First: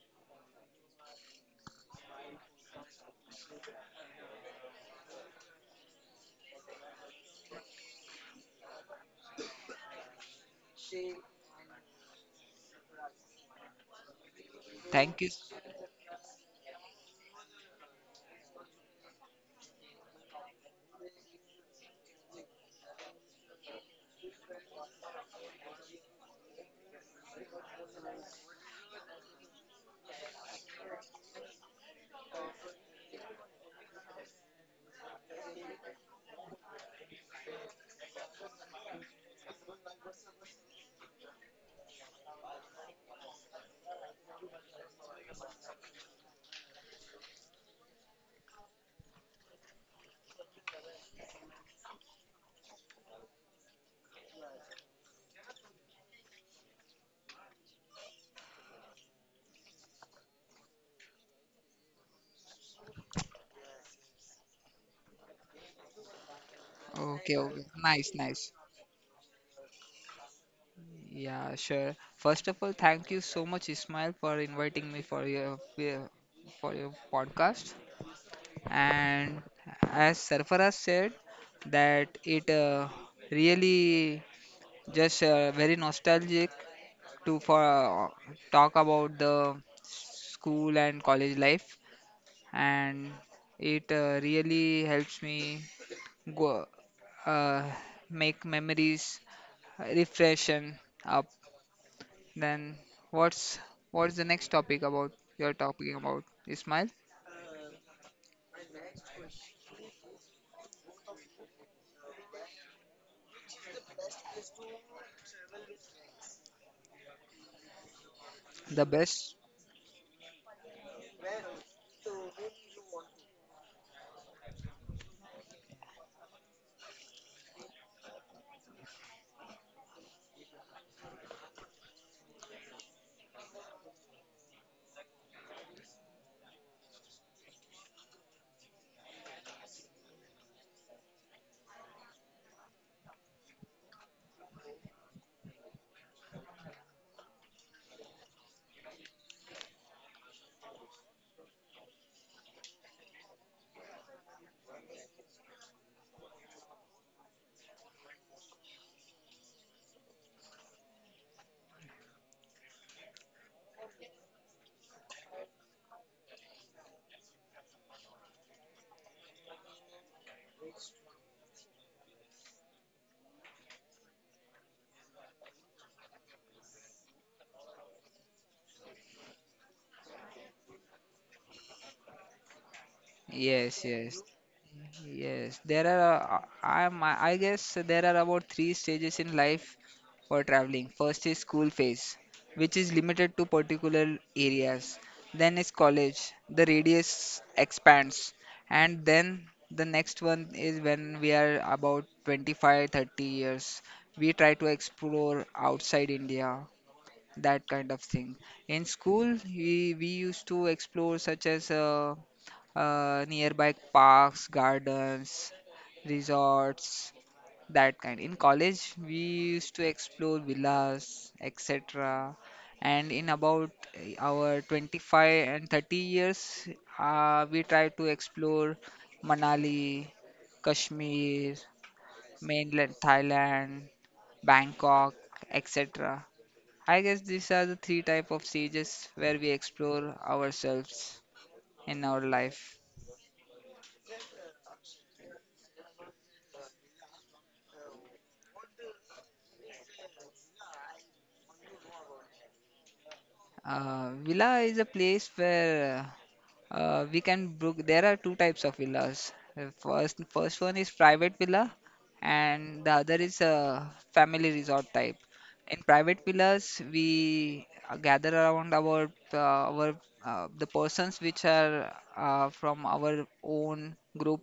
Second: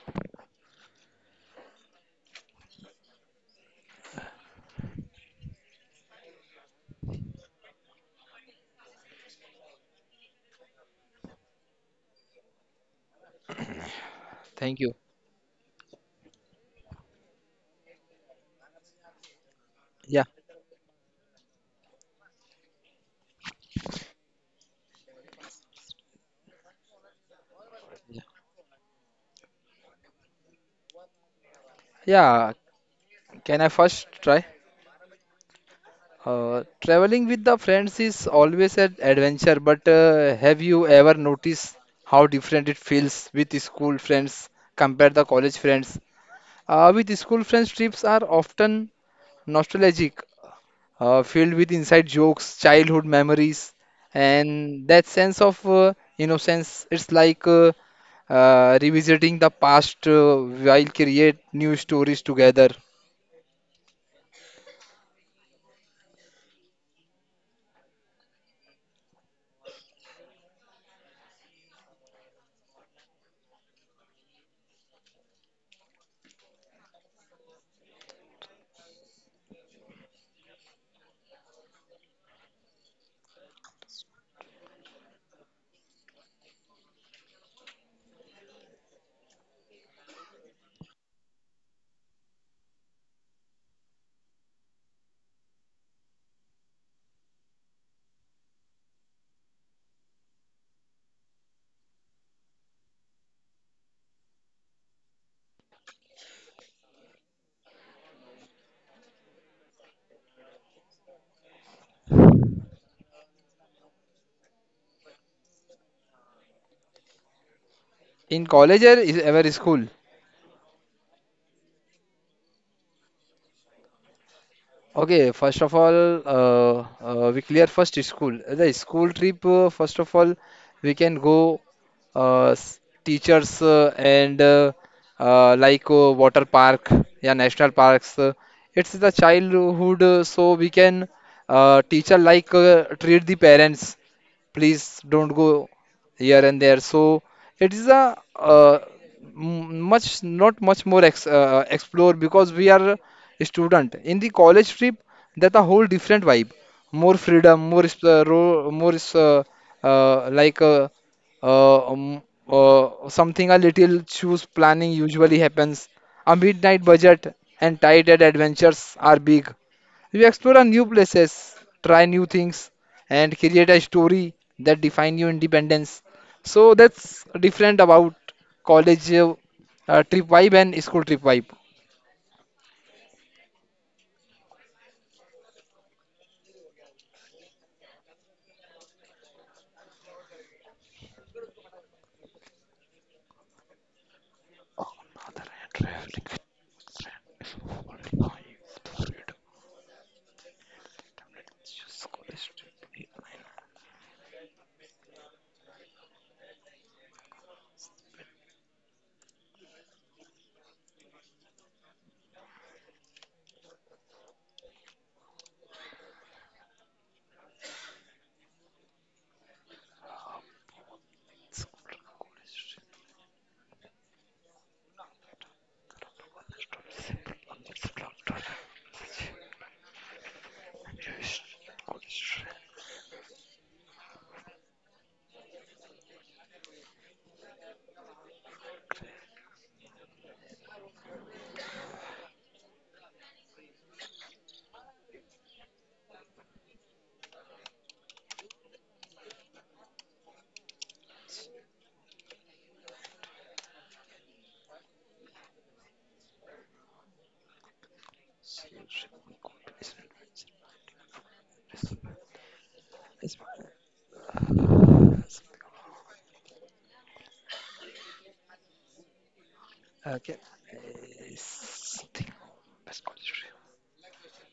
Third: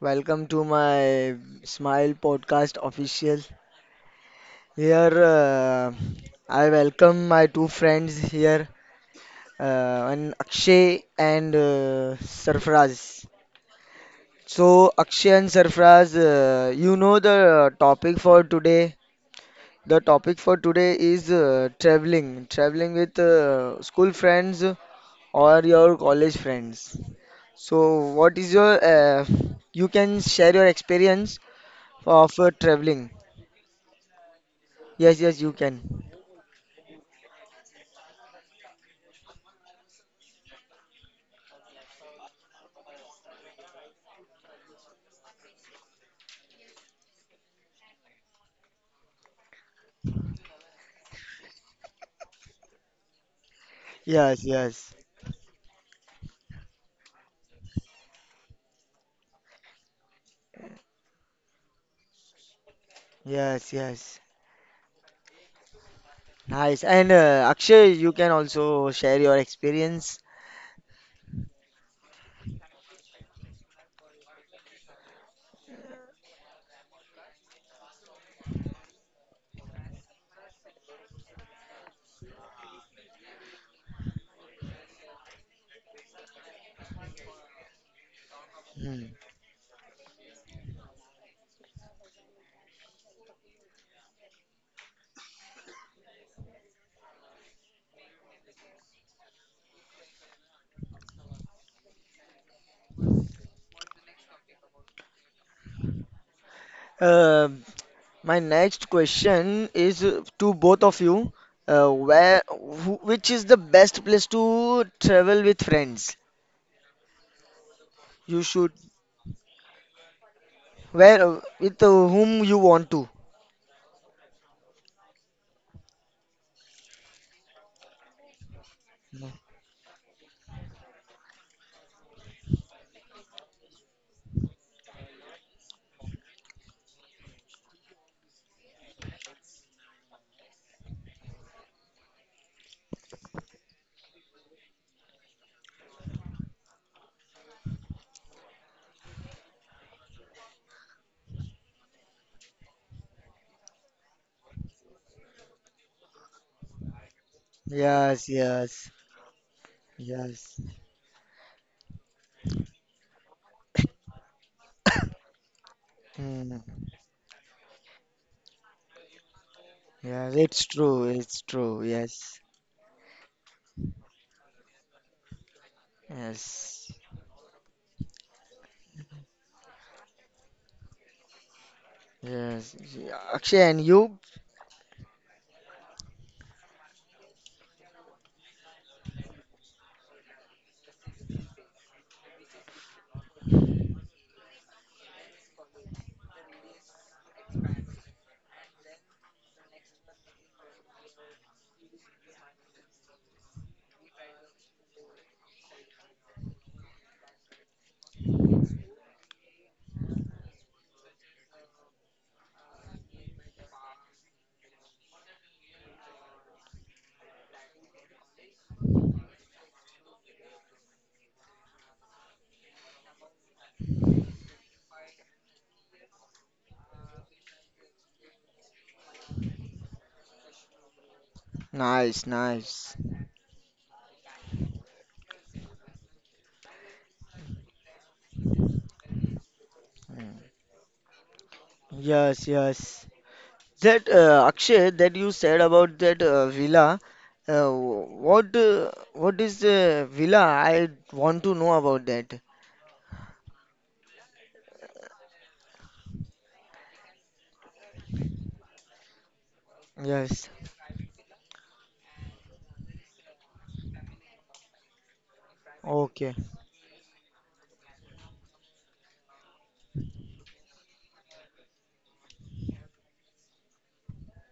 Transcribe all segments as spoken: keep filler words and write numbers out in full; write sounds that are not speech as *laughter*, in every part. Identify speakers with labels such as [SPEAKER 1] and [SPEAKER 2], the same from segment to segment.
[SPEAKER 1] welcome to my Smile Podcast official. Here, uh, I welcome my two friends here, uh, and Akshay and uh, Sarfraz.
[SPEAKER 2] Thank
[SPEAKER 1] So,
[SPEAKER 2] you.
[SPEAKER 3] Thank
[SPEAKER 1] Akshay
[SPEAKER 3] you.
[SPEAKER 1] and Sarfraz, uh, you know the topic for today. The
[SPEAKER 2] Yeah,
[SPEAKER 1] topic for today is uh, traveling, traveling with uh, school friends or your college friends. So,
[SPEAKER 2] yeah.
[SPEAKER 1] what is your uh, you can share your experience of
[SPEAKER 2] Yeah,
[SPEAKER 1] uh, traveling.
[SPEAKER 2] can I first try?
[SPEAKER 1] Yes, yes, you can.
[SPEAKER 2] Uh, traveling with the friends is always an adventure, but uh, have you ever noticed how different it feels with school friends compared to college friends? Uh, with school friends, trips are often nostalgic, uh, filled with inside jokes, childhood memories,
[SPEAKER 1] Yes,
[SPEAKER 2] and
[SPEAKER 1] yes,
[SPEAKER 2] that sense of uh, innocence. It's like uh, uh, revisiting the past uh, while create new stories together.
[SPEAKER 1] yes, yes. Nice. And
[SPEAKER 3] Okay,
[SPEAKER 1] uh,
[SPEAKER 3] okay.
[SPEAKER 1] Akshay,
[SPEAKER 3] Nice,
[SPEAKER 1] you can
[SPEAKER 3] nice.
[SPEAKER 1] also share your experience.
[SPEAKER 3] Yeah, sure. First of all, thank you so much, Ismail, for inviting me for your for for your podcast. And as Sarfaraz said, that it uh, really just uh, very nostalgic to for uh, talk
[SPEAKER 1] Hmm.
[SPEAKER 3] about the school and college life, and it uh, really helps me go uh, make memories refreshen up, then what's what's the next topic about you're talking about? Ismail?
[SPEAKER 1] Uh, my next question is uh, to both of you. Uh, where, wh which is the best place to travel with friends? You
[SPEAKER 2] In
[SPEAKER 1] should,
[SPEAKER 2] college
[SPEAKER 3] The
[SPEAKER 2] or is
[SPEAKER 3] best?
[SPEAKER 2] ever school?
[SPEAKER 1] where, uh, with uh, whom you want to.
[SPEAKER 2] Okay, first of all, uh, uh, we clear first is school. The school
[SPEAKER 1] Hmm.
[SPEAKER 2] trip, uh, first of all, we can go uh, s- teachers uh, and uh, uh, like uh, water park, yeah, national parks. Uh, it's the childhood, uh, so we can uh, teacher like uh, treat the parents. Please don't go here and there. So it is a uh, m- much not much more ex uh, explore because we are student. In the college trip, that's a whole different vibe. More freedom, more is- uh,
[SPEAKER 1] Yes,
[SPEAKER 2] ro-
[SPEAKER 1] yes,
[SPEAKER 2] more is, uh, uh, like
[SPEAKER 1] yes.
[SPEAKER 2] uh, uh, um, uh, something a little choose planning usually happens. A
[SPEAKER 1] Hmm.
[SPEAKER 2] midnight budget and tight end adventures are big. You
[SPEAKER 1] Yes,
[SPEAKER 2] explore a
[SPEAKER 1] it's
[SPEAKER 2] new
[SPEAKER 1] true. It's
[SPEAKER 2] places,
[SPEAKER 1] true.
[SPEAKER 2] try new
[SPEAKER 1] Yes,
[SPEAKER 2] things, and create a story that define your independence. So
[SPEAKER 1] yes.
[SPEAKER 2] that's different about college uh, uh, trip vibe and school trip vibe.
[SPEAKER 1] Yes, yeah, Akshay and
[SPEAKER 3] Yes,
[SPEAKER 1] you?
[SPEAKER 3] yes. Yes, there are. Uh, I am. I guess there are about three stages in life for traveling. First is school phase, which is limited to particular
[SPEAKER 2] All
[SPEAKER 3] areas.
[SPEAKER 2] mother
[SPEAKER 3] Then is
[SPEAKER 2] and
[SPEAKER 3] college.
[SPEAKER 2] traveling
[SPEAKER 3] The
[SPEAKER 2] with friend,
[SPEAKER 3] radius
[SPEAKER 2] if you want
[SPEAKER 3] expands,
[SPEAKER 2] life, the
[SPEAKER 3] and
[SPEAKER 2] freedom
[SPEAKER 3] then the next one is when we are
[SPEAKER 2] and just
[SPEAKER 3] about
[SPEAKER 2] college trip,
[SPEAKER 3] twenty-five,
[SPEAKER 2] the
[SPEAKER 3] thirty
[SPEAKER 2] islands
[SPEAKER 3] years. We try to explore outside India, that kind of thing. In school, we, we used to explore such as uh, uh, nearby parks, gardens, resorts, that kind. In college, we used to explore villas,
[SPEAKER 2] of the
[SPEAKER 3] et cetera.
[SPEAKER 2] college
[SPEAKER 3] And in about eh, our 25 and 30
[SPEAKER 2] one is
[SPEAKER 3] years,
[SPEAKER 2] not simple,
[SPEAKER 3] uh,
[SPEAKER 2] one
[SPEAKER 3] we
[SPEAKER 2] is
[SPEAKER 3] try to
[SPEAKER 2] laughter and
[SPEAKER 3] explore
[SPEAKER 2] such.
[SPEAKER 3] Manali,
[SPEAKER 2] And just
[SPEAKER 3] Kashmir,
[SPEAKER 2] college
[SPEAKER 1] Nice,
[SPEAKER 2] trip,
[SPEAKER 3] mainland
[SPEAKER 1] nice.
[SPEAKER 3] Thailand, Bangkok, et cetera. I guess these are the three type of stages where we explore ourselves in our
[SPEAKER 1] Yes,
[SPEAKER 3] life.
[SPEAKER 1] yes. That uh, Akshay, that you said about that uh, villa, uh, what uh, what is the villa? I want to know about that.
[SPEAKER 3] Uh, villa is a place where Uh, we can book. There are two types of villas. The First,
[SPEAKER 1] Yes.
[SPEAKER 3] first one is private villa, and the other is a family resort type. In private
[SPEAKER 1] Okay.
[SPEAKER 3] villas, we uh, gather around our uh, our
[SPEAKER 2] okay,
[SPEAKER 3] uh, the persons
[SPEAKER 2] I
[SPEAKER 3] which are
[SPEAKER 2] think
[SPEAKER 3] uh, from
[SPEAKER 2] best
[SPEAKER 3] our
[SPEAKER 2] college trip,
[SPEAKER 3] own group,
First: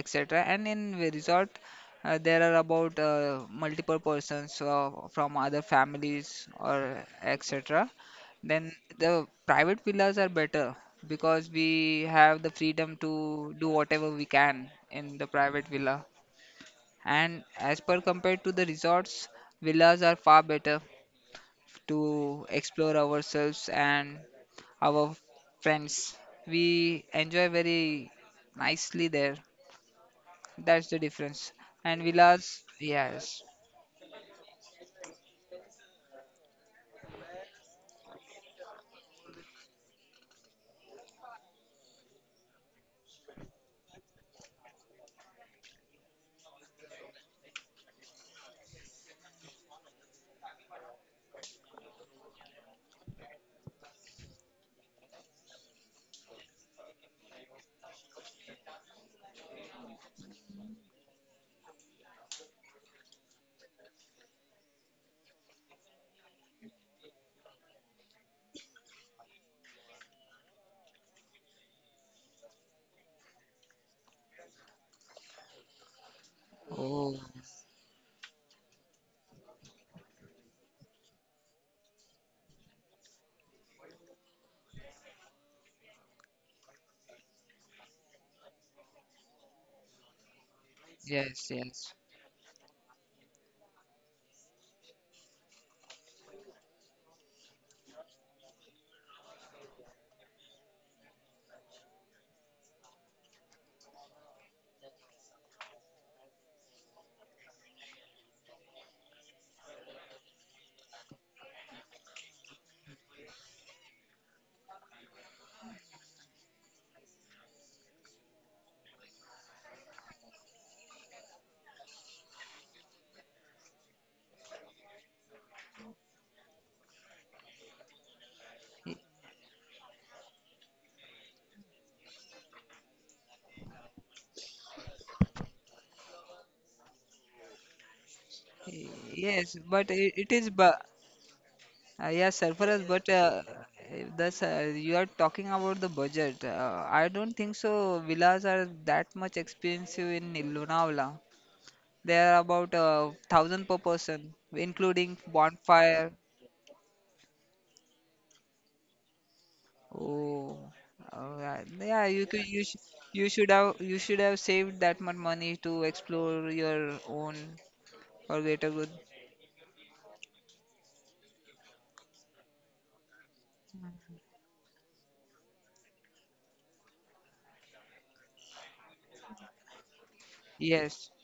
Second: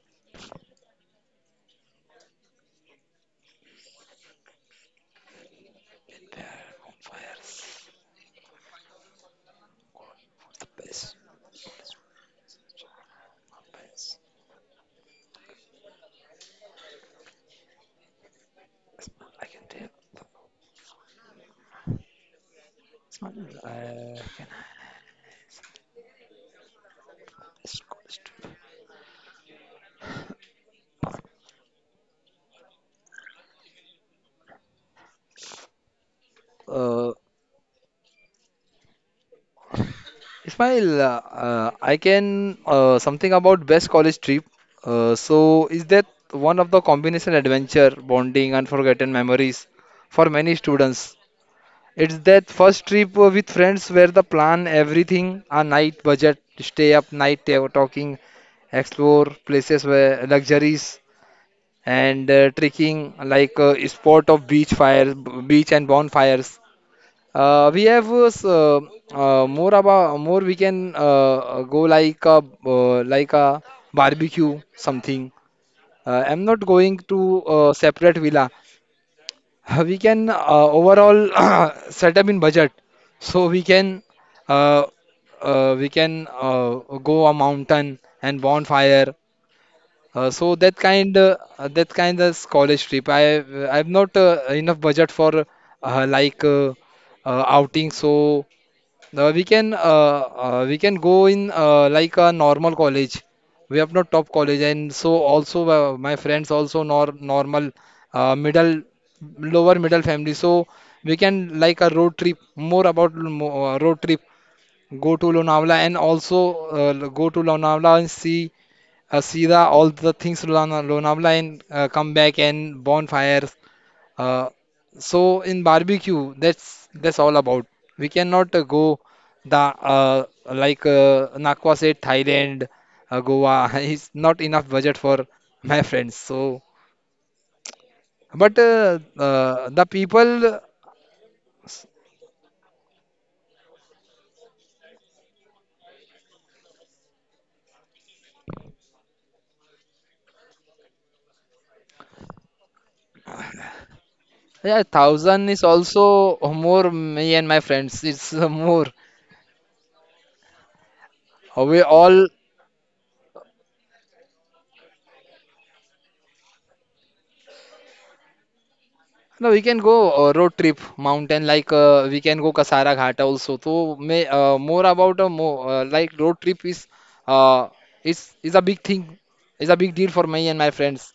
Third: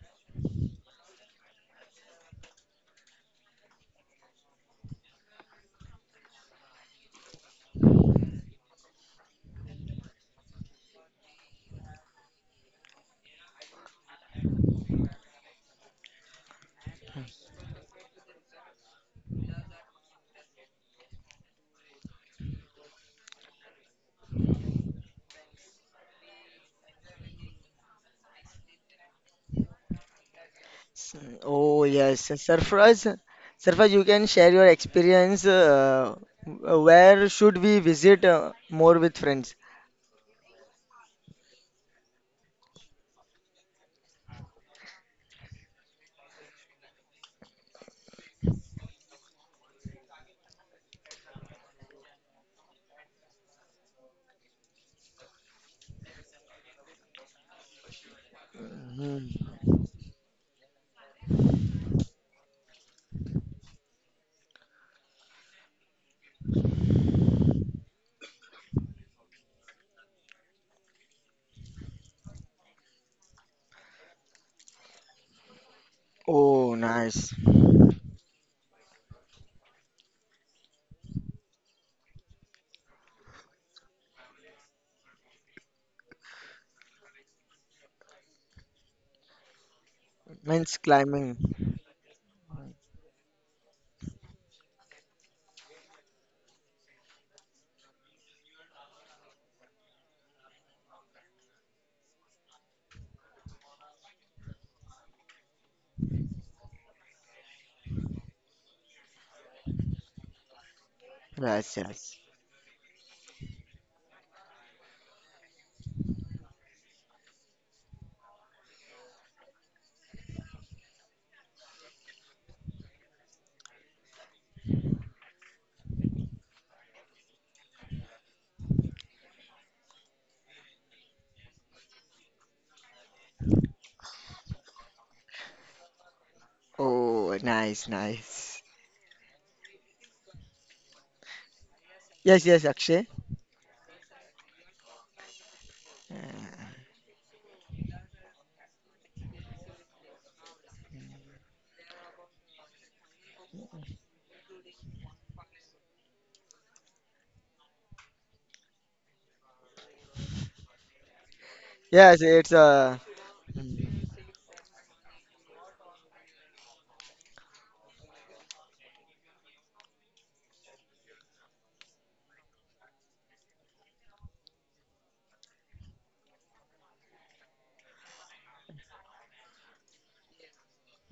[SPEAKER 3] et cetera. And in the resort, uh, there are about uh, multiple persons uh, from other families
[SPEAKER 2] home
[SPEAKER 3] or
[SPEAKER 2] fires,
[SPEAKER 3] et cetera. Then the private villas are
[SPEAKER 2] the
[SPEAKER 3] better
[SPEAKER 2] best,
[SPEAKER 3] because we have the freedom to do whatever we can in the private villa. And as per compared to the resorts,
[SPEAKER 2] I can tell.
[SPEAKER 3] villas are far better to explore ourselves and our friends. We enjoy very nicely there. That's the
[SPEAKER 1] S-
[SPEAKER 3] difference.
[SPEAKER 1] Oh
[SPEAKER 3] And
[SPEAKER 1] yes,
[SPEAKER 3] villas,
[SPEAKER 1] Surprise,
[SPEAKER 3] yes.
[SPEAKER 1] Surprise, you can share your experience. Uh, w-
[SPEAKER 2] Uh,
[SPEAKER 1] where should we visit uh, more with friends?
[SPEAKER 2] Ismail, uh, uh, I can uh, something about best college trip. Uh, so is that one of the combination adventure, bonding, unforgotten memories for many students? It's that first trip uh, with friends where the plan everything a night budget, stay up night ta- talking, explore
[SPEAKER 1] Hmm.
[SPEAKER 2] places where luxuries and uh, trekking like uh, sport of beach fires, b- beach and bonfires uh, we have uh, s- uh, uh, more about more we can uh, uh, go like a uh, like a barbecue something. Uh, I'm not
[SPEAKER 1] Oh,
[SPEAKER 2] going
[SPEAKER 3] Oh,
[SPEAKER 2] to
[SPEAKER 1] nice.
[SPEAKER 2] uh, separate villa. *laughs* We can uh, overall *coughs* *clears throat* set up in budget, so we can uh, uh, we can uh, go a mountain and bonfire uh, so that
[SPEAKER 1] Means
[SPEAKER 2] kind,
[SPEAKER 1] climbing.
[SPEAKER 2] uh,
[SPEAKER 3] yes,
[SPEAKER 2] uh,
[SPEAKER 3] yes.
[SPEAKER 2] that kind of college trip. I I've not uh, enough budget for uh, like uh, uh, outing. So uh, we can uh, uh, we can go in uh, like a normal college. We have not top college, and so also uh, my friends also nor normal uh, middle lower middle family. So we can
[SPEAKER 1] Yes,
[SPEAKER 2] like a road
[SPEAKER 1] yes.
[SPEAKER 2] trip. More about mo- uh, road trip. Go to Lonavala and also uh, go to Lonavala and see uh, see the all the things Lona- Lonavala and uh, come back and bonfires. Uh, so in barbecue, that's that's all about. We cannot uh,
[SPEAKER 3] Y-
[SPEAKER 2] go the uh, like uh, Nakwa said, Thailand, uh, Goa. *laughs* It's not enough budget for my friends. So,
[SPEAKER 1] Oh, nice,
[SPEAKER 2] but
[SPEAKER 1] nice.
[SPEAKER 3] y-
[SPEAKER 2] uh,
[SPEAKER 3] Yes,
[SPEAKER 2] uh,
[SPEAKER 3] but
[SPEAKER 2] the
[SPEAKER 3] I- it is
[SPEAKER 2] people,
[SPEAKER 3] bu Uh, yeah,
[SPEAKER 1] Yes, yes,
[SPEAKER 3] Sarfaraz, but
[SPEAKER 1] Akshay.
[SPEAKER 3] uh, that's uh, you are talking about the budget. Uh, I don't think so. Villas are that much expensive in Lonavala. They are about uh, thousand per person,
[SPEAKER 2] yeah,
[SPEAKER 3] including
[SPEAKER 2] thousand is
[SPEAKER 3] bonfire.
[SPEAKER 2] also more me and my friends. It's *laughs* uh, more.
[SPEAKER 3] Oh, uh, yeah.
[SPEAKER 2] Uh, We
[SPEAKER 3] yeah. You
[SPEAKER 1] Yes,
[SPEAKER 2] all
[SPEAKER 3] could you
[SPEAKER 1] it's
[SPEAKER 3] sh
[SPEAKER 1] uh.
[SPEAKER 3] you should have you
[SPEAKER 1] Mm.
[SPEAKER 3] should have saved that much money to explore your own or greater good.
[SPEAKER 2] no, we can go uh, road trip, mountain, like uh, we can go Kasara Ghat also. So may uh, more about a more uh, like road trip is uh is is a big thing, is a big deal for me and my
[SPEAKER 3] Yes.
[SPEAKER 2] friends.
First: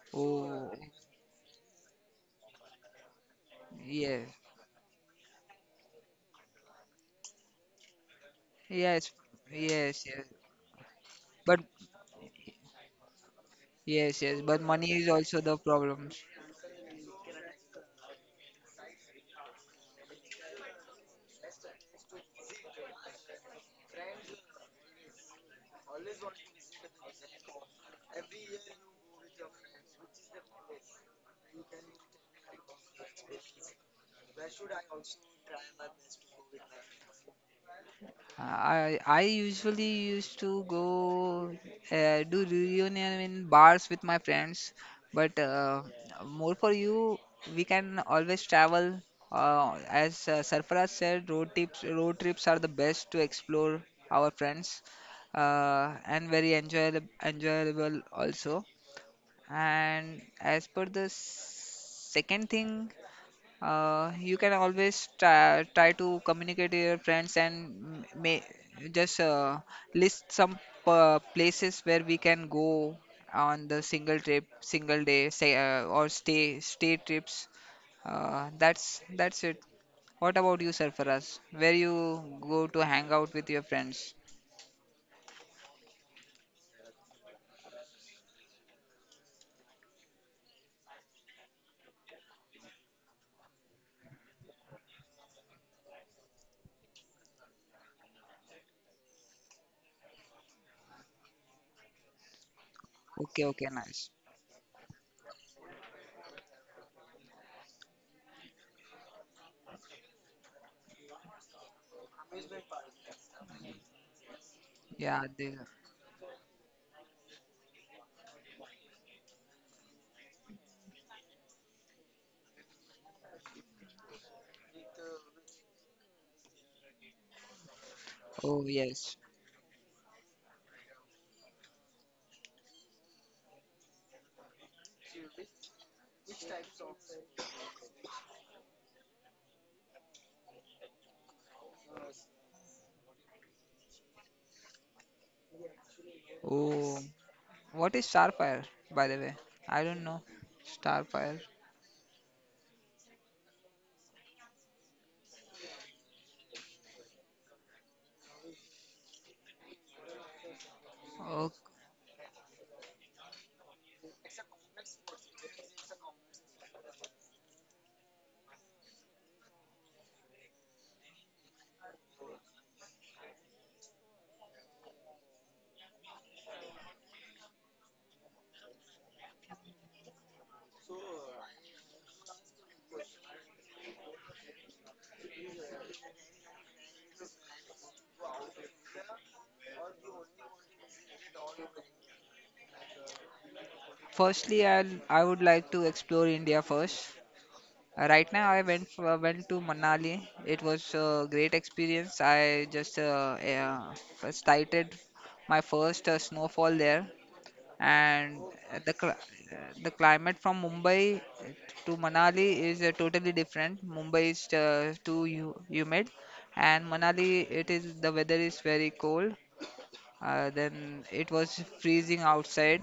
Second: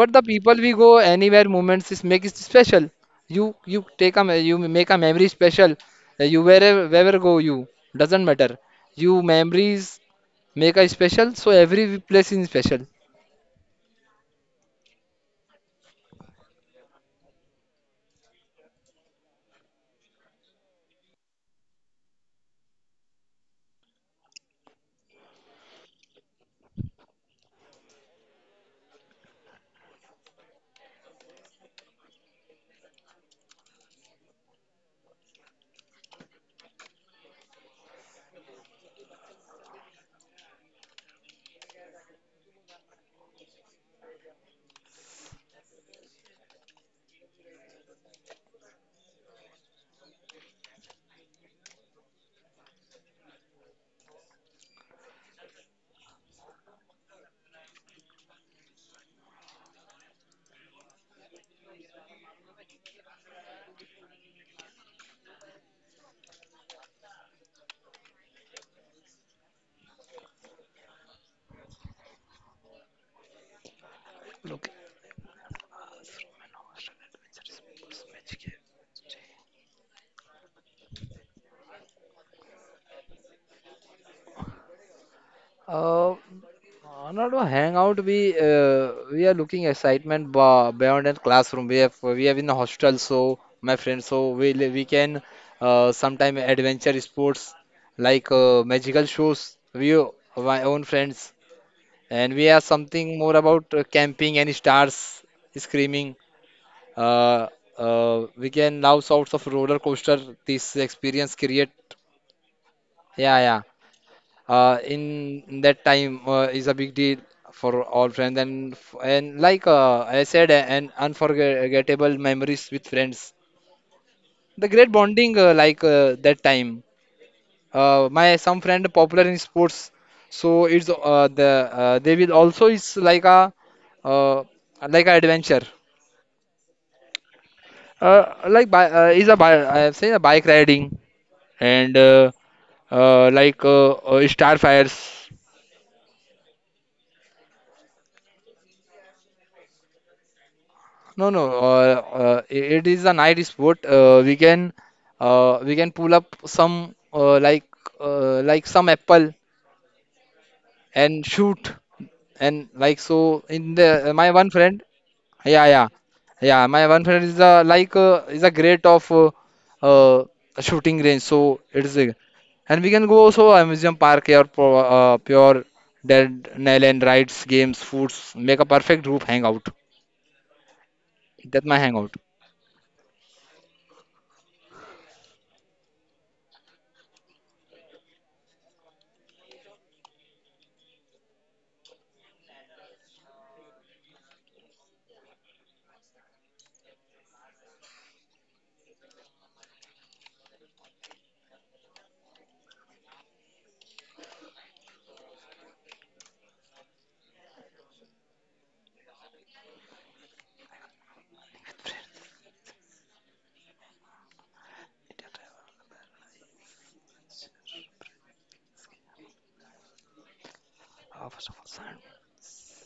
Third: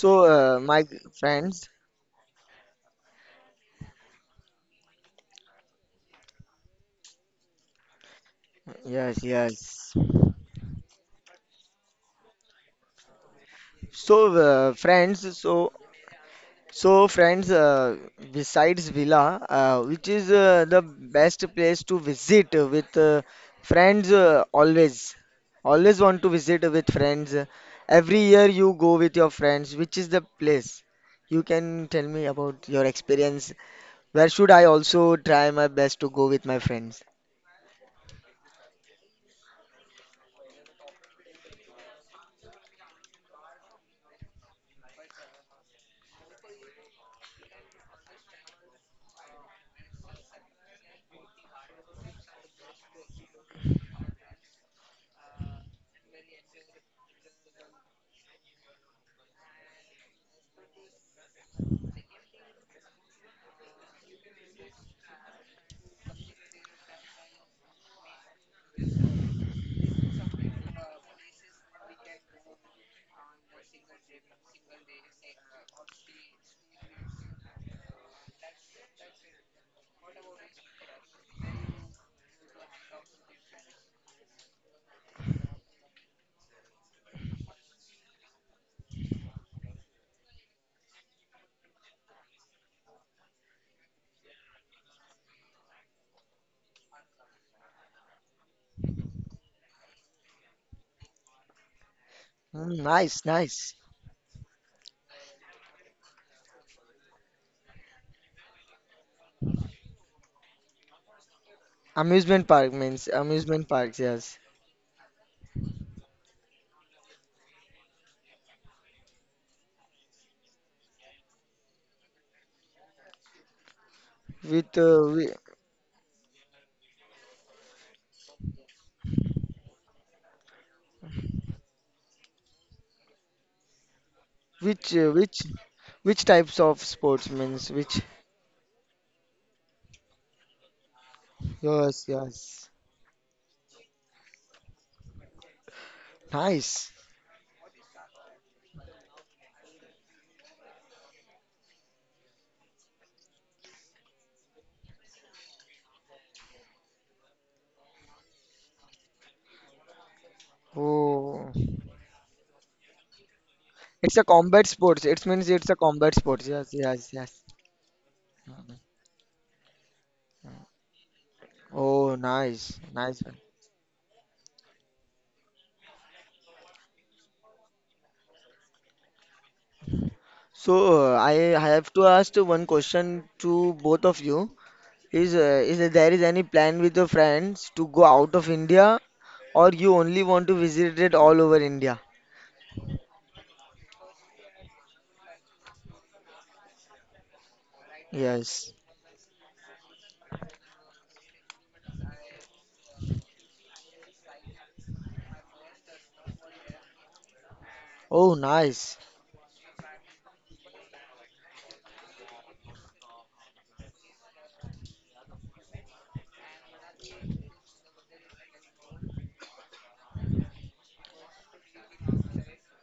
[SPEAKER 2] But the people
[SPEAKER 1] uh,
[SPEAKER 3] Oh,
[SPEAKER 2] we
[SPEAKER 1] my
[SPEAKER 2] go anywhere
[SPEAKER 1] friends.
[SPEAKER 2] moments is make it special. You you take a
[SPEAKER 3] yes.
[SPEAKER 2] me- you make a memory special. Uh, You wherever wherever go you doesn't matter.
[SPEAKER 3] Yes.
[SPEAKER 2] You
[SPEAKER 1] Yes, yes.
[SPEAKER 2] memories
[SPEAKER 3] Yes. Yes.
[SPEAKER 2] make a special. So
[SPEAKER 3] But
[SPEAKER 2] every place is special.
[SPEAKER 3] Yes,
[SPEAKER 1] So,
[SPEAKER 3] yes, but
[SPEAKER 1] uh,
[SPEAKER 3] money is
[SPEAKER 1] friends.
[SPEAKER 3] also the
[SPEAKER 1] So,
[SPEAKER 3] problem.
[SPEAKER 1] so friends. Uh, besides villa, uh, which is uh, the best place to visit with uh, friends? Uh, always, always want to visit with friends. Every year you go with your friends. Which is the place? You can tell me about your experience. Where should I also try my best to go with my friends?
[SPEAKER 3] I I usually used to go uh, do reunion in bars with my friends, but uh, more for you, we can always travel. Uh, as uh, Sarfaraz said, road trips road trips are the best to explore our friends, uh, and very enjoyable enjoyable also. And as per the s- second thing. Uh, you can always try, try to communicate to your friends and m- may just uh, list some uh, places where we can go on the single trip,
[SPEAKER 2] Okay.
[SPEAKER 3] single day, say uh, or stay stay trips. Uh, that's that's it. What about you, Sarfaraz? Where you go to hang out with your friends?
[SPEAKER 2] Uh, uh, Not a hangout. We uh, we are looking excitement ba- beyond a classroom. We have we have in the hostel, so my friend, so we li- we can uh, sometime adventure sports like uh, magical shows. We o- my own friends, and we are
[SPEAKER 1] Mm,
[SPEAKER 2] something
[SPEAKER 1] nice,
[SPEAKER 2] more
[SPEAKER 3] Okay,
[SPEAKER 2] about
[SPEAKER 3] okay,
[SPEAKER 1] nice.
[SPEAKER 2] uh,
[SPEAKER 3] nice.
[SPEAKER 2] camping and stars screaming. Uh, uh, we can love sorts of roller coaster. This experience create.
[SPEAKER 1] Amusement park means
[SPEAKER 2] Yeah, yeah
[SPEAKER 1] amusement parks, yes.
[SPEAKER 2] uh, in
[SPEAKER 3] Yeah, they,
[SPEAKER 2] in that time uh, is a big deal for all friends and f- and like uh, I said, a- an unforgettable memories with friends. The
[SPEAKER 1] With
[SPEAKER 2] great
[SPEAKER 1] uh, whi-
[SPEAKER 2] bonding uh, like uh, that time. Uh, my some
[SPEAKER 3] oh,
[SPEAKER 2] friend
[SPEAKER 3] yes.
[SPEAKER 2] popular in sports, so it's uh, the uh, they will also is like a uh,
[SPEAKER 1] which
[SPEAKER 2] like
[SPEAKER 1] uh,
[SPEAKER 2] a
[SPEAKER 1] Which
[SPEAKER 2] adventure.
[SPEAKER 1] which types of sports means which?
[SPEAKER 2] Uh, like bi uh, is a bi I have seen a bike riding and
[SPEAKER 1] Yes,
[SPEAKER 2] uh,
[SPEAKER 1] yes.
[SPEAKER 2] uh, like uh, uh, starfires.
[SPEAKER 1] Nice.
[SPEAKER 3] Oh, what is Starfire, by the way? I don't know.
[SPEAKER 2] No,
[SPEAKER 3] Starfire.
[SPEAKER 2] no. Uh, uh, it is a night sport. Uh, we can uh, we can pull up some uh, like uh, like some apple and
[SPEAKER 1] Oh,
[SPEAKER 2] shoot and like so in the
[SPEAKER 1] it's a
[SPEAKER 2] my one
[SPEAKER 1] combat
[SPEAKER 2] friend.
[SPEAKER 1] sports. It means
[SPEAKER 2] Yeah,
[SPEAKER 1] it's a
[SPEAKER 2] yeah,
[SPEAKER 1] combat sports.
[SPEAKER 2] yeah.
[SPEAKER 1] Yes,
[SPEAKER 2] My one
[SPEAKER 1] yes,
[SPEAKER 2] friend is
[SPEAKER 1] yes.
[SPEAKER 2] a like uh, is a great of uh, uh, shooting range. So it is
[SPEAKER 1] Oh,
[SPEAKER 2] a,
[SPEAKER 1] nice,
[SPEAKER 2] and we can go
[SPEAKER 1] nice. One.
[SPEAKER 2] also amusement park here for uh, pure dead nail and rides games foods make a perfect group hangout.
[SPEAKER 1] So uh, I
[SPEAKER 2] That's my
[SPEAKER 1] have to
[SPEAKER 2] hangout.
[SPEAKER 1] ask one question to both of you. Is uh, is there is any plan with your friends to go out of India, or you only want to visit it all over India?
[SPEAKER 3] Firstly, I'll, I would like to explore India first. Uh, Right now, I
[SPEAKER 1] Yes.
[SPEAKER 3] went for, went to Manali. It was a great experience. I just uh, uh, first sighted my first uh, snowfall there,
[SPEAKER 1] Oh,
[SPEAKER 3] and uh, the
[SPEAKER 1] nice.
[SPEAKER 3] cl- uh, the climate from Mumbai to Manali is uh, totally different. Mumbai is uh, too hu- humid, and Manali, it is the weather is very cold. Uh, then it was freezing outside.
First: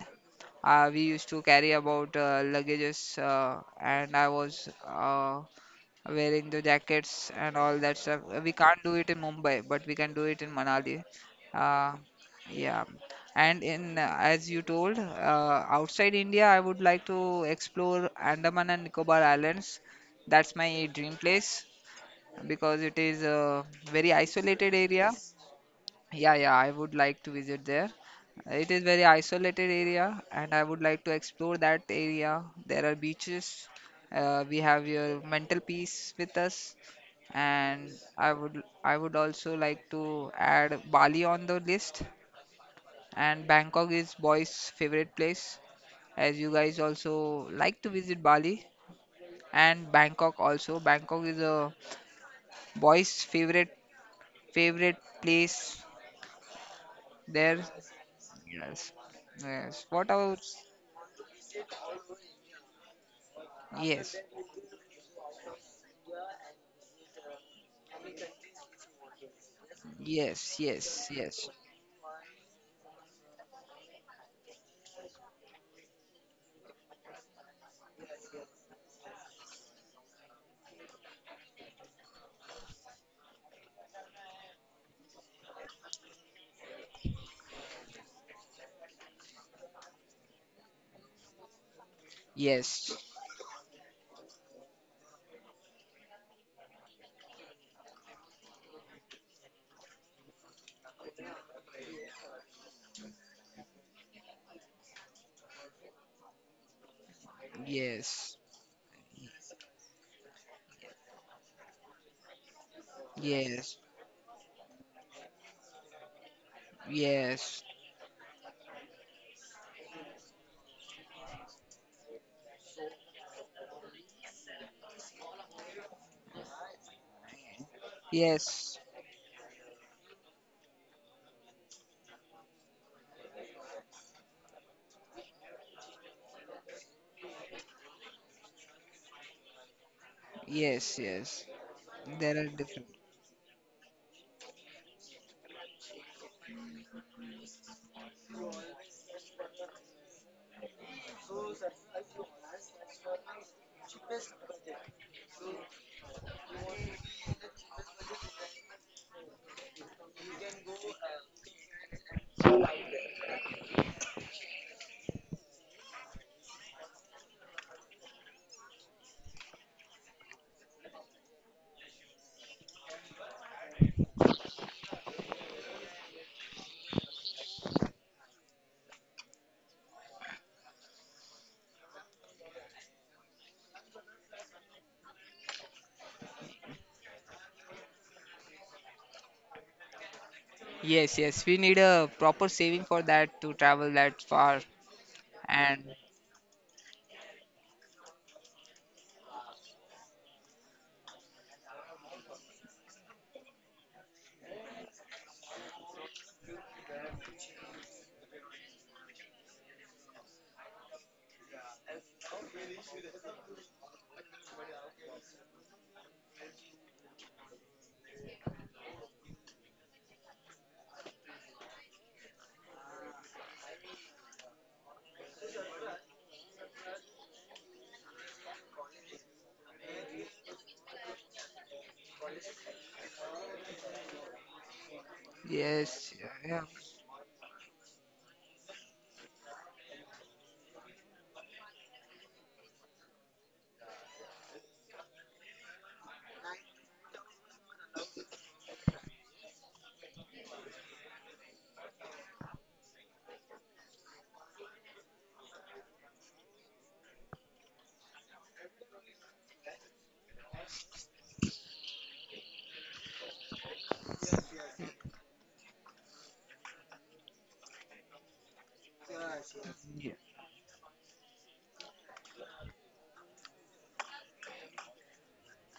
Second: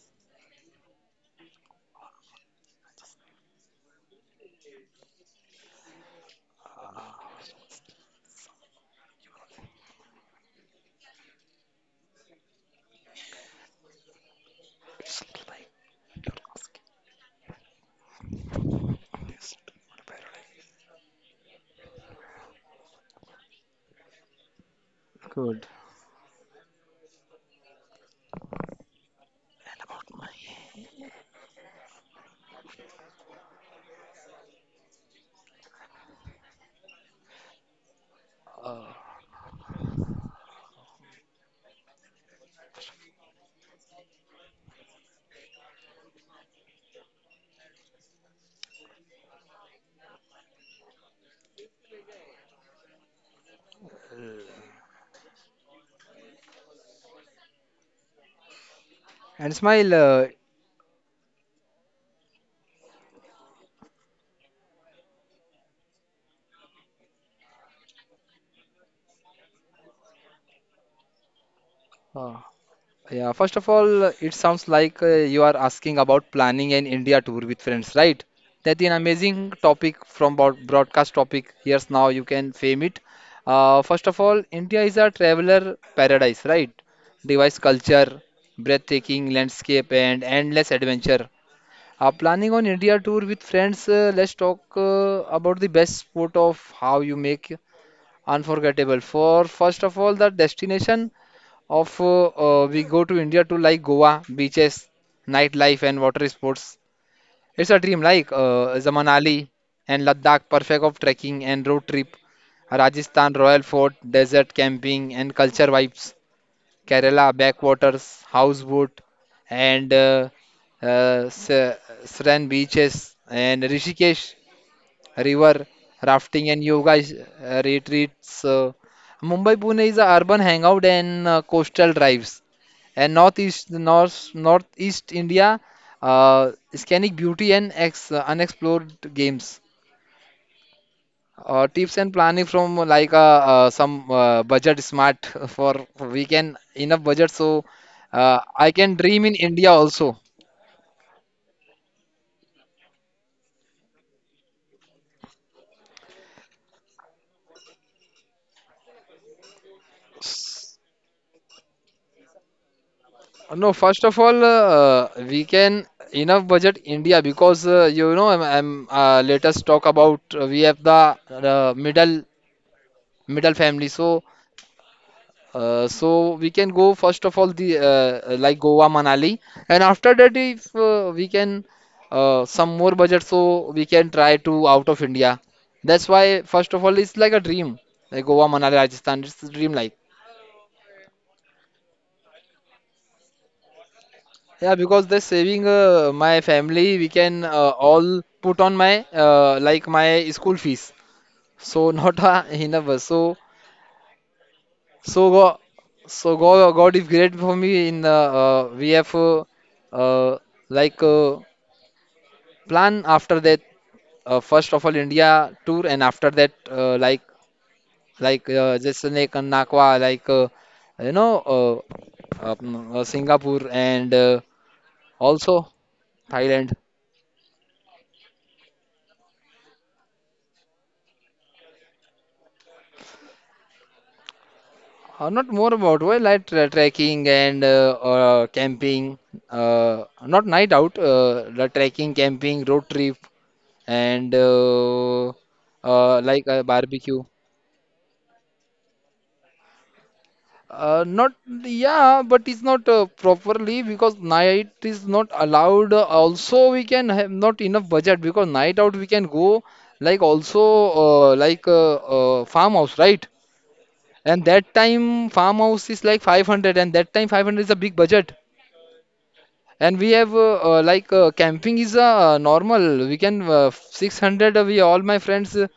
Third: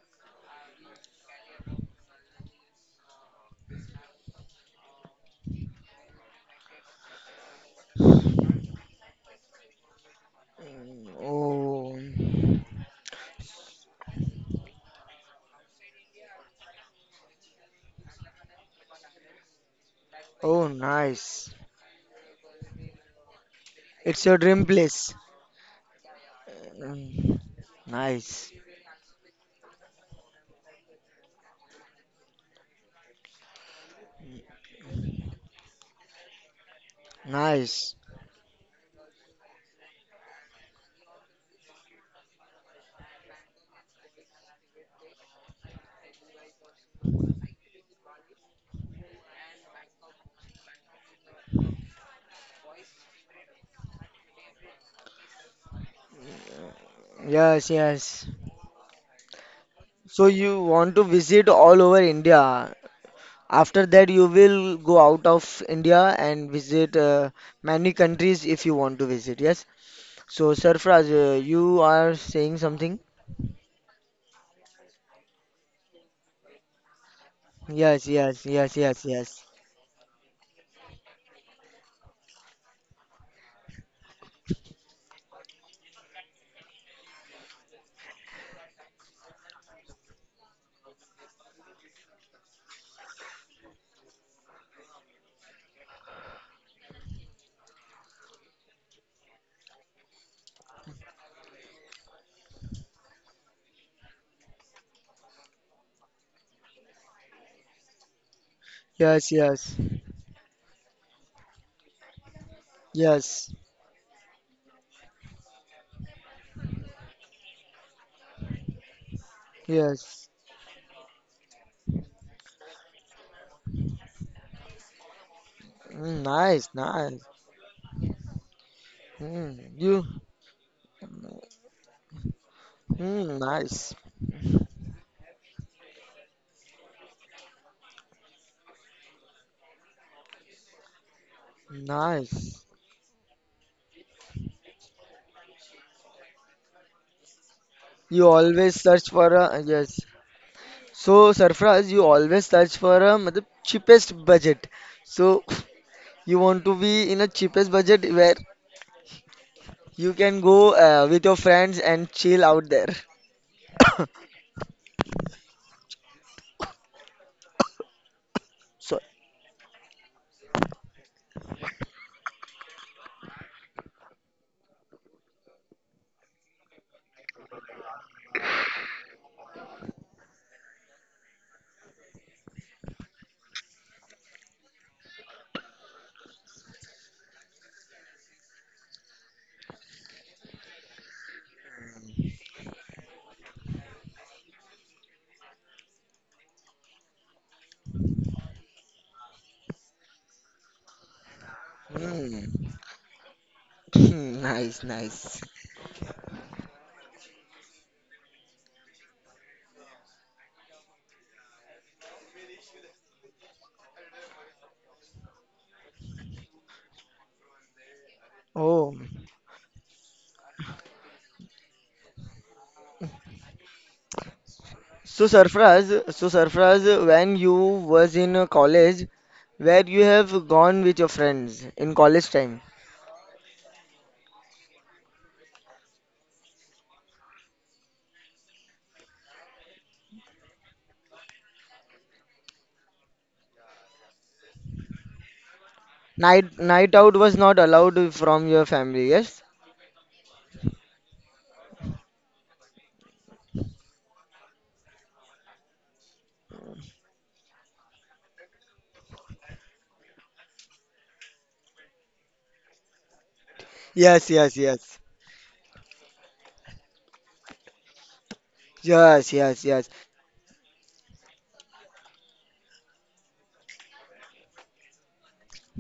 [SPEAKER 3] uh, We used to carry about uh, luggages, uh, and I was uh, wearing the jackets and all that stuff. Uh, We can't do it in Mumbai, but we can do it in Manali. Uh,
[SPEAKER 1] Oh,
[SPEAKER 3] yeah, and in uh, as you told, uh, outside India, I would like to explore Andaman and Nicobar Islands.
[SPEAKER 1] oh,
[SPEAKER 3] That's my dream
[SPEAKER 1] nice.
[SPEAKER 3] place because it is a
[SPEAKER 1] It's
[SPEAKER 3] very
[SPEAKER 1] your dream
[SPEAKER 3] isolated
[SPEAKER 1] place.
[SPEAKER 3] area.
[SPEAKER 2] Good.
[SPEAKER 3] Yeah, yeah, I would
[SPEAKER 1] Mm,
[SPEAKER 3] like to visit there.
[SPEAKER 1] nice.
[SPEAKER 3] It is very isolated area, and I would like to explore that area. There are beaches. Uh, we have your mental peace with us,
[SPEAKER 1] Nice.
[SPEAKER 3] and I would I would also like to add Bali on the list. And Bangkok is boys' favorite place, as you guys also like to visit Bali and Bangkok also. Bangkok is a boys' favorite favorite place there.
[SPEAKER 1] Yes, yes.
[SPEAKER 3] Yes.
[SPEAKER 2] And
[SPEAKER 3] Yes.
[SPEAKER 2] Smile,
[SPEAKER 3] What
[SPEAKER 1] So
[SPEAKER 2] uh,
[SPEAKER 3] else?
[SPEAKER 1] you want to visit all over India. After that,
[SPEAKER 3] Yes.
[SPEAKER 1] you will go out of India and visit uh, many countries if you want to visit. Yes. So,
[SPEAKER 3] Yes.
[SPEAKER 1] Sarfraz,
[SPEAKER 3] Yes.
[SPEAKER 1] uh,
[SPEAKER 3] Yes.
[SPEAKER 1] you are
[SPEAKER 2] Uh,
[SPEAKER 1] saying something?
[SPEAKER 2] yeah, first of all, uh, it sounds like uh, you are asking about planning an India tour with friends,
[SPEAKER 1] Yes,
[SPEAKER 2] right?
[SPEAKER 1] yes, yes,
[SPEAKER 2] That's an
[SPEAKER 1] yes, yes.
[SPEAKER 2] amazing topic from broad- broadcast topic. Here's now you can fame it. Uh, first of all, India is a traveler paradise, right? Device culture, breathtaking landscape, and endless adventure. Uh, planning on India tour with friends, uh, let's talk uh, about the best spot of how you make. Unforgettable for first of all the destination of uh, uh, we go to India to like Goa beaches nightlife and water sports it's a dream like
[SPEAKER 3] Yes.
[SPEAKER 2] uh, the
[SPEAKER 1] Yes,
[SPEAKER 2] Manali
[SPEAKER 1] yes.
[SPEAKER 2] and Ladakh perfect of trekking and road trip Rajasthan
[SPEAKER 1] Yes,
[SPEAKER 2] Royal
[SPEAKER 3] Yes.
[SPEAKER 2] Fort desert camping and culture vibes Kerala
[SPEAKER 3] Yes.
[SPEAKER 2] backwaters houseboat and
[SPEAKER 1] yes.
[SPEAKER 2] uh, uh, Sa- Saran beaches and Rishikesh river
[SPEAKER 1] Mm,
[SPEAKER 2] rafting, and
[SPEAKER 1] nice,
[SPEAKER 2] yoga is-
[SPEAKER 1] nice.
[SPEAKER 2] uh, retreats. Uh,
[SPEAKER 3] Yes. Yes.
[SPEAKER 2] Mumbai
[SPEAKER 1] Mm,
[SPEAKER 2] Pune is
[SPEAKER 1] you,
[SPEAKER 2] a urban hangout and uh, coastal drives. And
[SPEAKER 1] mm,
[SPEAKER 2] northeast,
[SPEAKER 1] nice,
[SPEAKER 2] north, northeast India, uh, scenic beauty and ex, uh, unexplored games.
[SPEAKER 3] Yes. Yes.
[SPEAKER 2] Uh, tips and
[SPEAKER 3] There are
[SPEAKER 2] planning
[SPEAKER 1] nice.
[SPEAKER 2] from
[SPEAKER 3] different.
[SPEAKER 2] uh, like uh, uh, some uh, budget smart *laughs* for we can enough budget so
[SPEAKER 1] You
[SPEAKER 2] uh, I
[SPEAKER 1] always
[SPEAKER 2] can
[SPEAKER 1] search
[SPEAKER 2] dream
[SPEAKER 1] for
[SPEAKER 2] in
[SPEAKER 1] a
[SPEAKER 2] India
[SPEAKER 1] yes.
[SPEAKER 2] also.
[SPEAKER 1] So, Sarfraz, you always search for a matlab, cheapest budget. So, *laughs* you want to be in a cheapest budget where you can go uh, with your friends and chill out there.
[SPEAKER 2] No, first of
[SPEAKER 1] *coughs*
[SPEAKER 2] all, uh, we can enough budget India because uh, you know I'm, I'm
[SPEAKER 1] So,
[SPEAKER 2] uh, let us talk about uh, we have the uh, middle middle family so uh, so we can go first of all the uh, like Goa Manali and after that if uh, we can uh, some more budget so we can try to out of India. That's why first of all it's like a dream like Goa Manali Rajasthan it's a dream life.
[SPEAKER 3] Yes. Yes. We need a proper saving for that to travel that far.
[SPEAKER 2] Yeah, because the saving
[SPEAKER 3] And
[SPEAKER 2] uh, my family, we can uh, all put on my uh, like my school fees. So *laughs* not uh,
[SPEAKER 1] mm,
[SPEAKER 2] enough. uh, So
[SPEAKER 1] *coughs* nice,
[SPEAKER 2] so
[SPEAKER 1] nice.
[SPEAKER 2] God, so God, God is great for me. In uh, uh, we have uh, uh, like uh, plan after that. Uh, first of all, India tour, and after that, uh, like like uh,
[SPEAKER 1] Oh,
[SPEAKER 2] Jaisalmer, Nakwa, like uh, you know, uh, uh, mm, uh, Singapore, and uh,
[SPEAKER 1] so
[SPEAKER 2] also
[SPEAKER 1] Sarfraz, so
[SPEAKER 2] Thailand.
[SPEAKER 1] Sarfraz, when you was in uh, college, where you have gone with your friends in college time?
[SPEAKER 2] Uh, not more about
[SPEAKER 3] yes.
[SPEAKER 2] why like
[SPEAKER 3] Yeah.
[SPEAKER 2] tra- trekking and uh, uh, camping. Uh, not night out. Uh, the trekking, camping, road trip, and uh, uh, like
[SPEAKER 1] Night
[SPEAKER 2] uh,
[SPEAKER 1] night out
[SPEAKER 2] barbecue.
[SPEAKER 1] was not allowed from your family, yes?
[SPEAKER 2] Uh, not yeah, but it's not uh, properly because night is not allowed. Also, we can have not enough budget because night out we can go like also uh, like uh, uh, farmhouse, right?
[SPEAKER 1] Yes,
[SPEAKER 2] And
[SPEAKER 1] yes,
[SPEAKER 2] that
[SPEAKER 1] yes.
[SPEAKER 2] time farmhouse is like five hundred, and that time five hundred is a big budget.
[SPEAKER 1] Yes, yes, yes,
[SPEAKER 2] And
[SPEAKER 3] Yeah,
[SPEAKER 2] we have uh, uh, like uh, camping is uh, normal. We can uh, six hundred we all my friends uh,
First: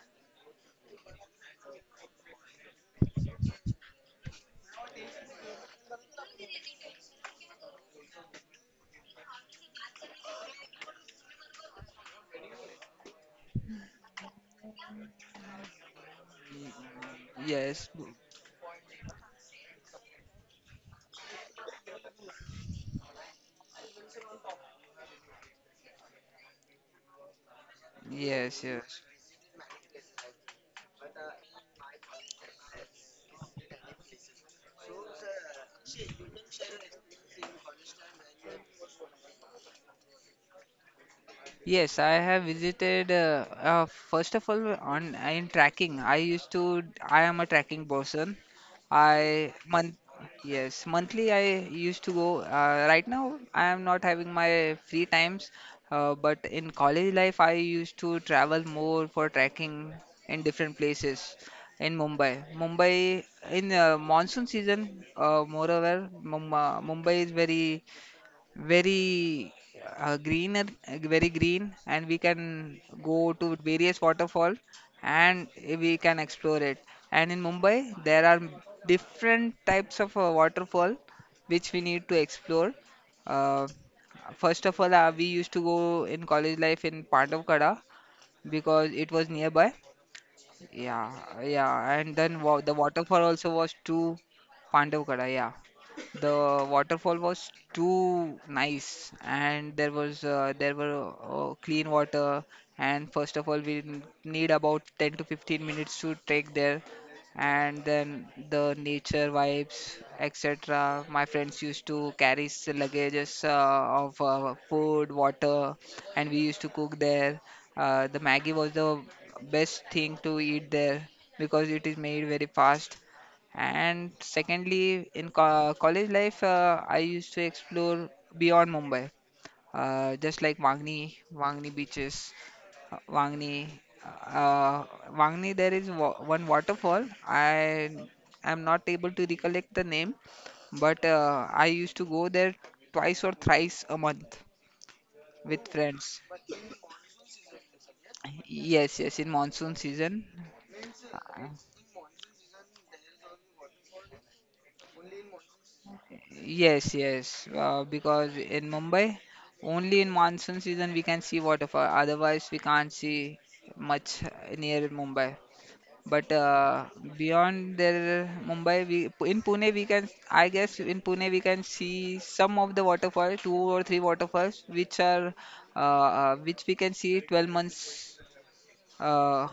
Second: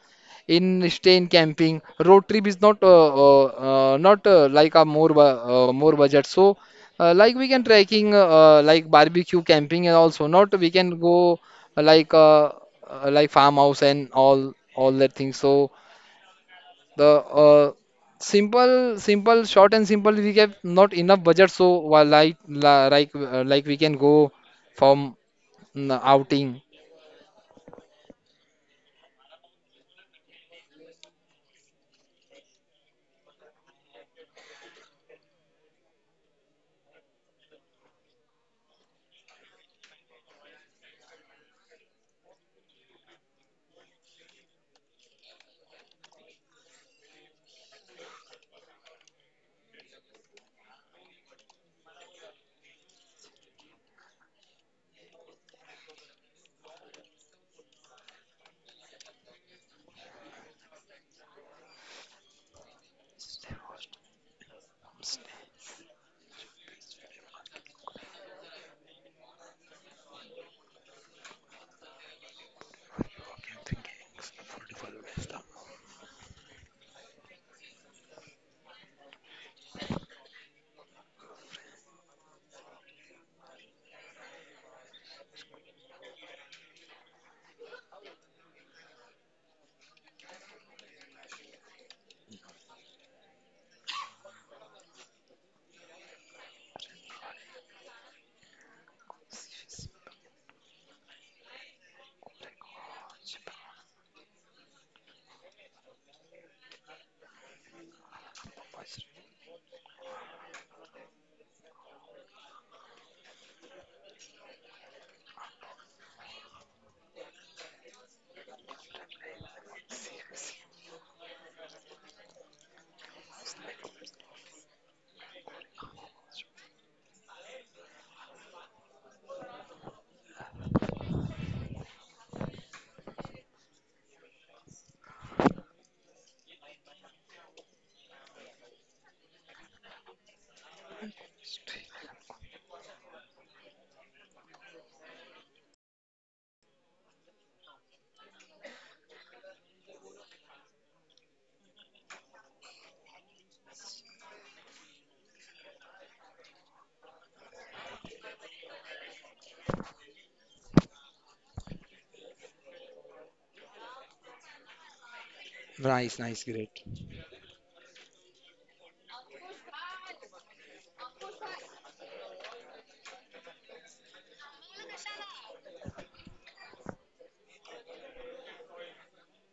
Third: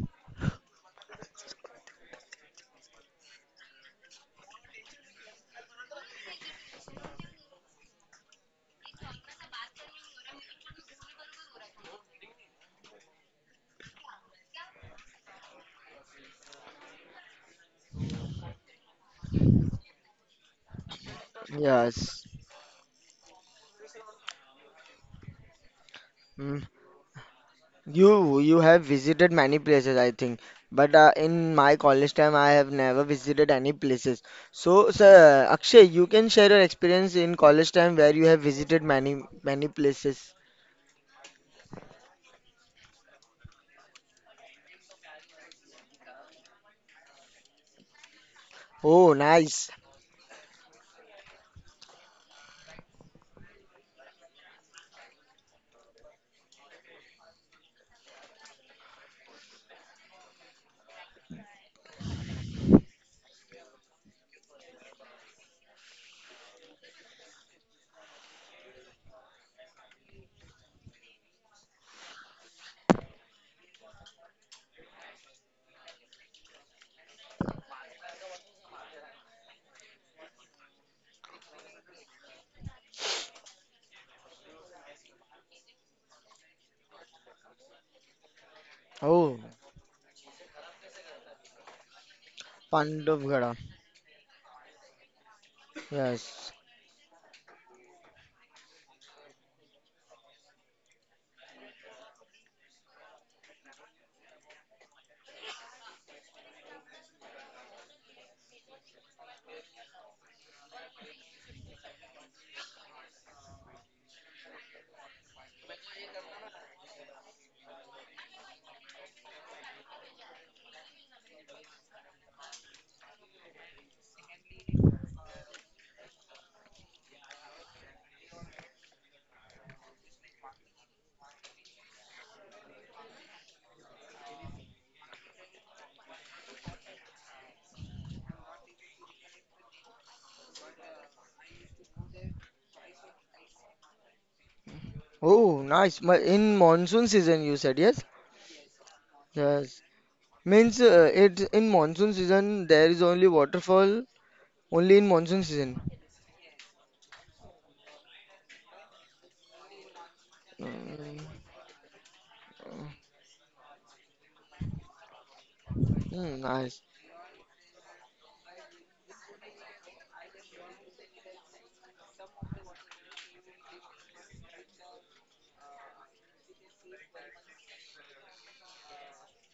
[SPEAKER 2] in stay in camping. Road trip is not uh, uh, uh, not uh, like a more bu- uh, more budget. So uh, like we can trekking uh, uh, like barbecue camping and also not we can go uh, like uh, uh, like farmhouse and all all that things. So the uh,
[SPEAKER 3] yes.
[SPEAKER 2] simple, simple, short and simple. We have not enough budget, so while
[SPEAKER 1] yes.
[SPEAKER 2] like la- like uh, like we can go from mm, outing.
[SPEAKER 1] Mm. You you
[SPEAKER 3] Yes.
[SPEAKER 1] have
[SPEAKER 3] Yes.
[SPEAKER 1] visited many places, I think. But uh, in my college time, I have never visited any places. So, sir, Akshay, you can share your experience in college time where you have visited many many places.
[SPEAKER 3] Yes, I have visited. Uh, uh, first of all, on in tracking, I used to. I am a tracking person.
[SPEAKER 1] Oh,
[SPEAKER 3] I
[SPEAKER 1] nice.
[SPEAKER 3] month Yes, monthly I used to go. Uh, right now I am not having my free times, uh, but in college life I used to travel more for tracking in different places in Mumbai. Mumbai in uh, monsoon season, uh, moreover, Mum- uh, Mumbai is very very uh, green very green and we can go to various waterfall, and we can explore it. And in Mumbai there are different types of uh, waterfall which we need to explore. uh, First of all, uh, we used to go in college life in Pandavkada because it was
[SPEAKER 1] Oh,
[SPEAKER 3] nearby. Yeah, yeah, and then wa- the waterfall also
[SPEAKER 1] Pandavgarh.
[SPEAKER 3] was to Pandavkada. Yeah, the
[SPEAKER 1] Yes.
[SPEAKER 3] waterfall was too nice, and there was uh, there were uh, clean water. And first of all, we n- need about ten to fifteen minutes to trek there, and then the nature vibes, et cetera. My friends used to carry s- luggages uh, of uh, food, water, and we used to cook there. Uh, the Maggie was the best thing to eat there because it is made very fast. And secondly, in co- college life, uh, I used to explore beyond Mumbai, uh, just like Wangni, Wangni beaches, uh, Wangni. Uh, Wangni, there is wa one waterfall. I am not able to recollect the name, but uh, I used to go there twice or thrice a month
[SPEAKER 1] Oh,
[SPEAKER 3] with
[SPEAKER 1] nice. Ma-
[SPEAKER 3] friends.
[SPEAKER 1] In monsoon season, you said, yes?
[SPEAKER 3] Yes, yes, in monsoon
[SPEAKER 1] Yes.
[SPEAKER 3] season.
[SPEAKER 1] Means uh, it
[SPEAKER 3] Uh,
[SPEAKER 1] in monsoon season there is only waterfall only in monsoon season.
[SPEAKER 3] Yes, yes, uh, because in Mumbai, only in monsoon season we
[SPEAKER 1] Mm,
[SPEAKER 3] can see waterfall. Otherwise, we can't see much near Mumbai.
[SPEAKER 2] Nice,
[SPEAKER 3] But
[SPEAKER 1] mm,
[SPEAKER 2] nice,
[SPEAKER 1] nice.
[SPEAKER 2] great.
[SPEAKER 3] uh, beyond there, Mumbai, we in Pune we can. I guess in Pune we can see some of the waterfall, two or three waterfalls, which are uh, uh, which we can see twelve months. Uh,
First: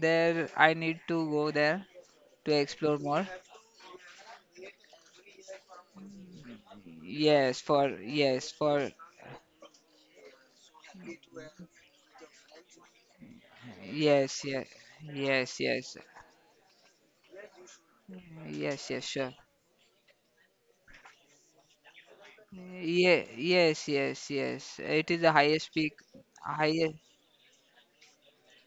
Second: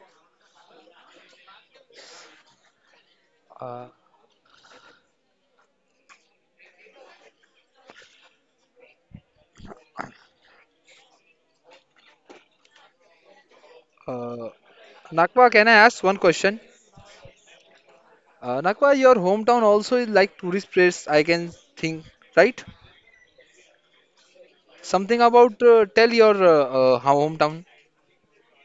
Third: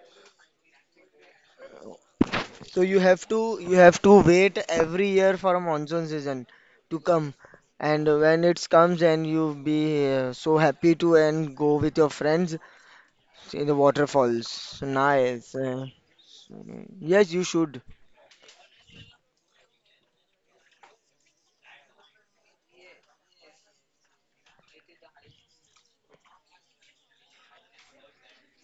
[SPEAKER 3] there, I need to go there to
[SPEAKER 1] So
[SPEAKER 3] explore
[SPEAKER 1] you have
[SPEAKER 3] more.
[SPEAKER 1] to you
[SPEAKER 2] Uh,
[SPEAKER 1] have to wait every year for a monsoon season to come.
[SPEAKER 3] Yes, for
[SPEAKER 1] And when
[SPEAKER 3] yes,
[SPEAKER 1] it
[SPEAKER 3] for
[SPEAKER 1] comes and you be uh, so happy to and go with your friends in the
[SPEAKER 3] Yes,
[SPEAKER 2] uh,
[SPEAKER 3] yes,
[SPEAKER 1] waterfalls.
[SPEAKER 2] Nakba,
[SPEAKER 1] Nice.
[SPEAKER 3] yes,
[SPEAKER 2] can I
[SPEAKER 1] Uh,
[SPEAKER 3] yes,
[SPEAKER 2] ask one question?
[SPEAKER 1] yes, you should.
[SPEAKER 2] Uh,
[SPEAKER 3] yes,
[SPEAKER 2] Nakba,
[SPEAKER 3] yes,
[SPEAKER 2] your
[SPEAKER 3] sure.
[SPEAKER 2] hometown also is like tourist place, I can think, right?
[SPEAKER 3] Yeah, yes, yes, yes. It is
[SPEAKER 2] Something
[SPEAKER 3] the
[SPEAKER 2] about
[SPEAKER 3] highest
[SPEAKER 2] uh,
[SPEAKER 3] peak,
[SPEAKER 2] tell your
[SPEAKER 3] highest.
[SPEAKER 2] uh, uh, how hometown.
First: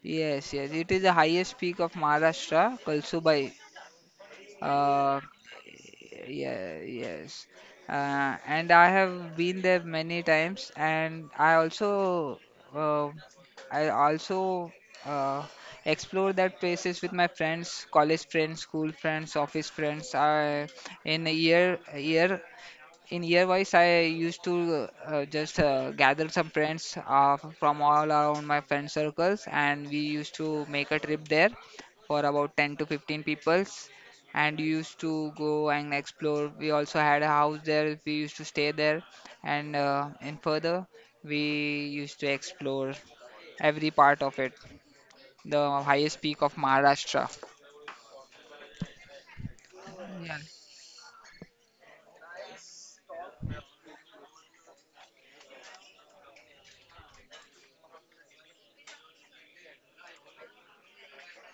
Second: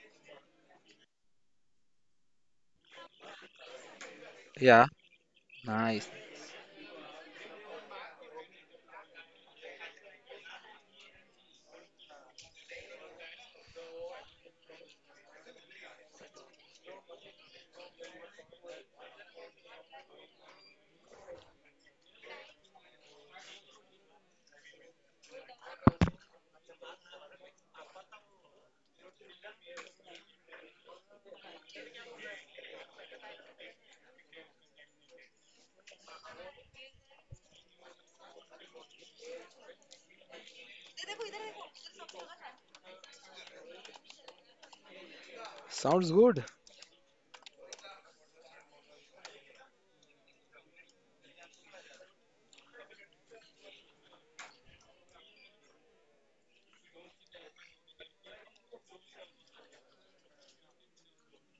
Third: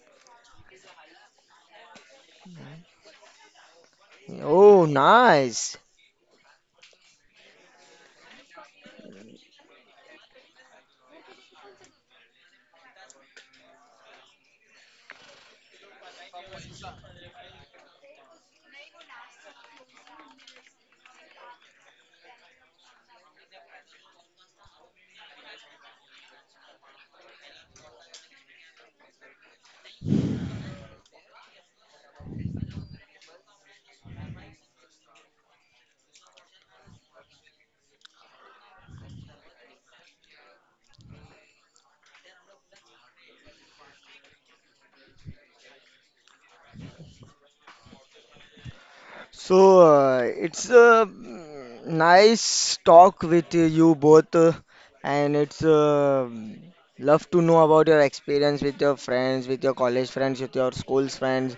[SPEAKER 3] Yes, yes. It is the highest peak of Maharashtra, Kalsubai.
[SPEAKER 1] Oh,
[SPEAKER 2] Yeah,
[SPEAKER 3] Uh,
[SPEAKER 1] nice.
[SPEAKER 2] nice.
[SPEAKER 3] yeah, yes. Uh, and I have been there many times, and I also uh, I also uh, explore that places with my friends, college friends, school friends, office friends. I in a year a year in year wise I used to uh, just uh, gather some friends uh, from all around my friend circles, and we used to make a trip there for about ten to fifteen peoples, and we used to go and explore. We also had a house there, we used to stay there, and uh, in further we used to explore every part of it, the highest peak of Maharashtra.
[SPEAKER 1] So, uh,
[SPEAKER 3] Yeah,
[SPEAKER 1] it's a mm, nice talk with you both, uh, and it's uh, love to know about your experience with your friends, with your college friends, with your school's friends,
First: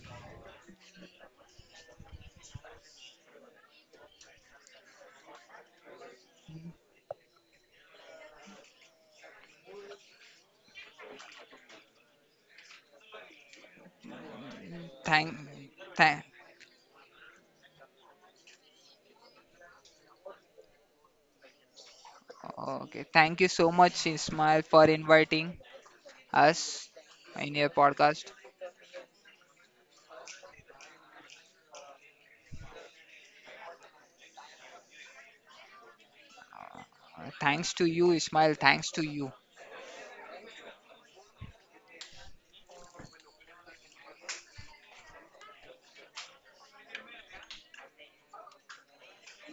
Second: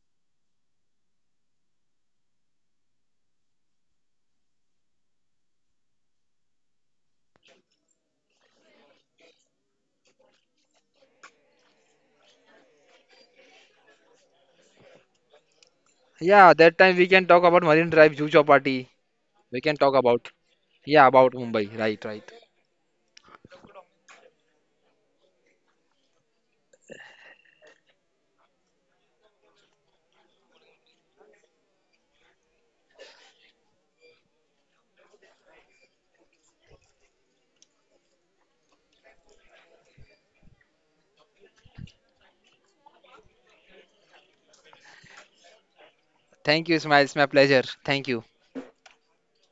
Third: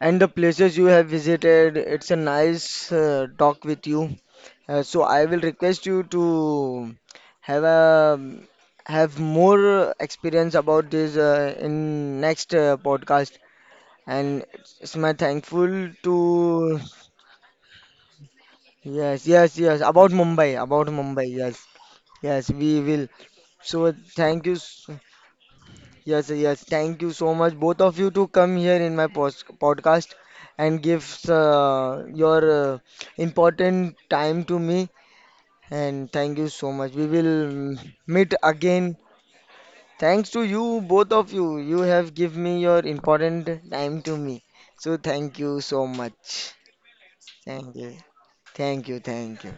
[SPEAKER 1] and the places you have visited. It's a nice uh, talk with you. Uh, so, I will request you to have a have more experience about this uh, in next uh, podcast. And it's it's my
[SPEAKER 3] thank
[SPEAKER 1] thankful
[SPEAKER 3] thank
[SPEAKER 2] Yeah,
[SPEAKER 1] to
[SPEAKER 2] that time we can talk about Marine Drive, Juhu Chowpaty.
[SPEAKER 1] yes, yes,
[SPEAKER 2] We
[SPEAKER 1] yes.
[SPEAKER 2] can talk
[SPEAKER 1] About
[SPEAKER 2] about
[SPEAKER 1] Mumbai, about
[SPEAKER 2] yeah
[SPEAKER 1] Mumbai.
[SPEAKER 2] about
[SPEAKER 1] Yes,
[SPEAKER 2] Mumbai, right, right.
[SPEAKER 1] yes, we will.
[SPEAKER 3] okay, thank you so
[SPEAKER 1] So
[SPEAKER 3] much,
[SPEAKER 1] thank you.
[SPEAKER 3] Ismail,
[SPEAKER 1] s-
[SPEAKER 3] for inviting
[SPEAKER 1] Yes, yes.
[SPEAKER 3] us
[SPEAKER 1] Thank you so much,
[SPEAKER 3] in your
[SPEAKER 1] both of you, to
[SPEAKER 3] podcast.
[SPEAKER 1] come here in my post podcast and give uh, your uh, important time to me. And thank you so much. We will
[SPEAKER 3] Uh,
[SPEAKER 1] mm,
[SPEAKER 3] Thanks to you,
[SPEAKER 1] meet
[SPEAKER 3] Ismail. Thanks
[SPEAKER 1] again.
[SPEAKER 3] to you.
[SPEAKER 1] Thanks to you, both of you. You have give me your important time to me. So thank you so much.
[SPEAKER 2] Thank you, Ismail. It's my pleasure.
[SPEAKER 1] Thank you.
[SPEAKER 2] Thank you.
[SPEAKER 1] Thank you. Thank you.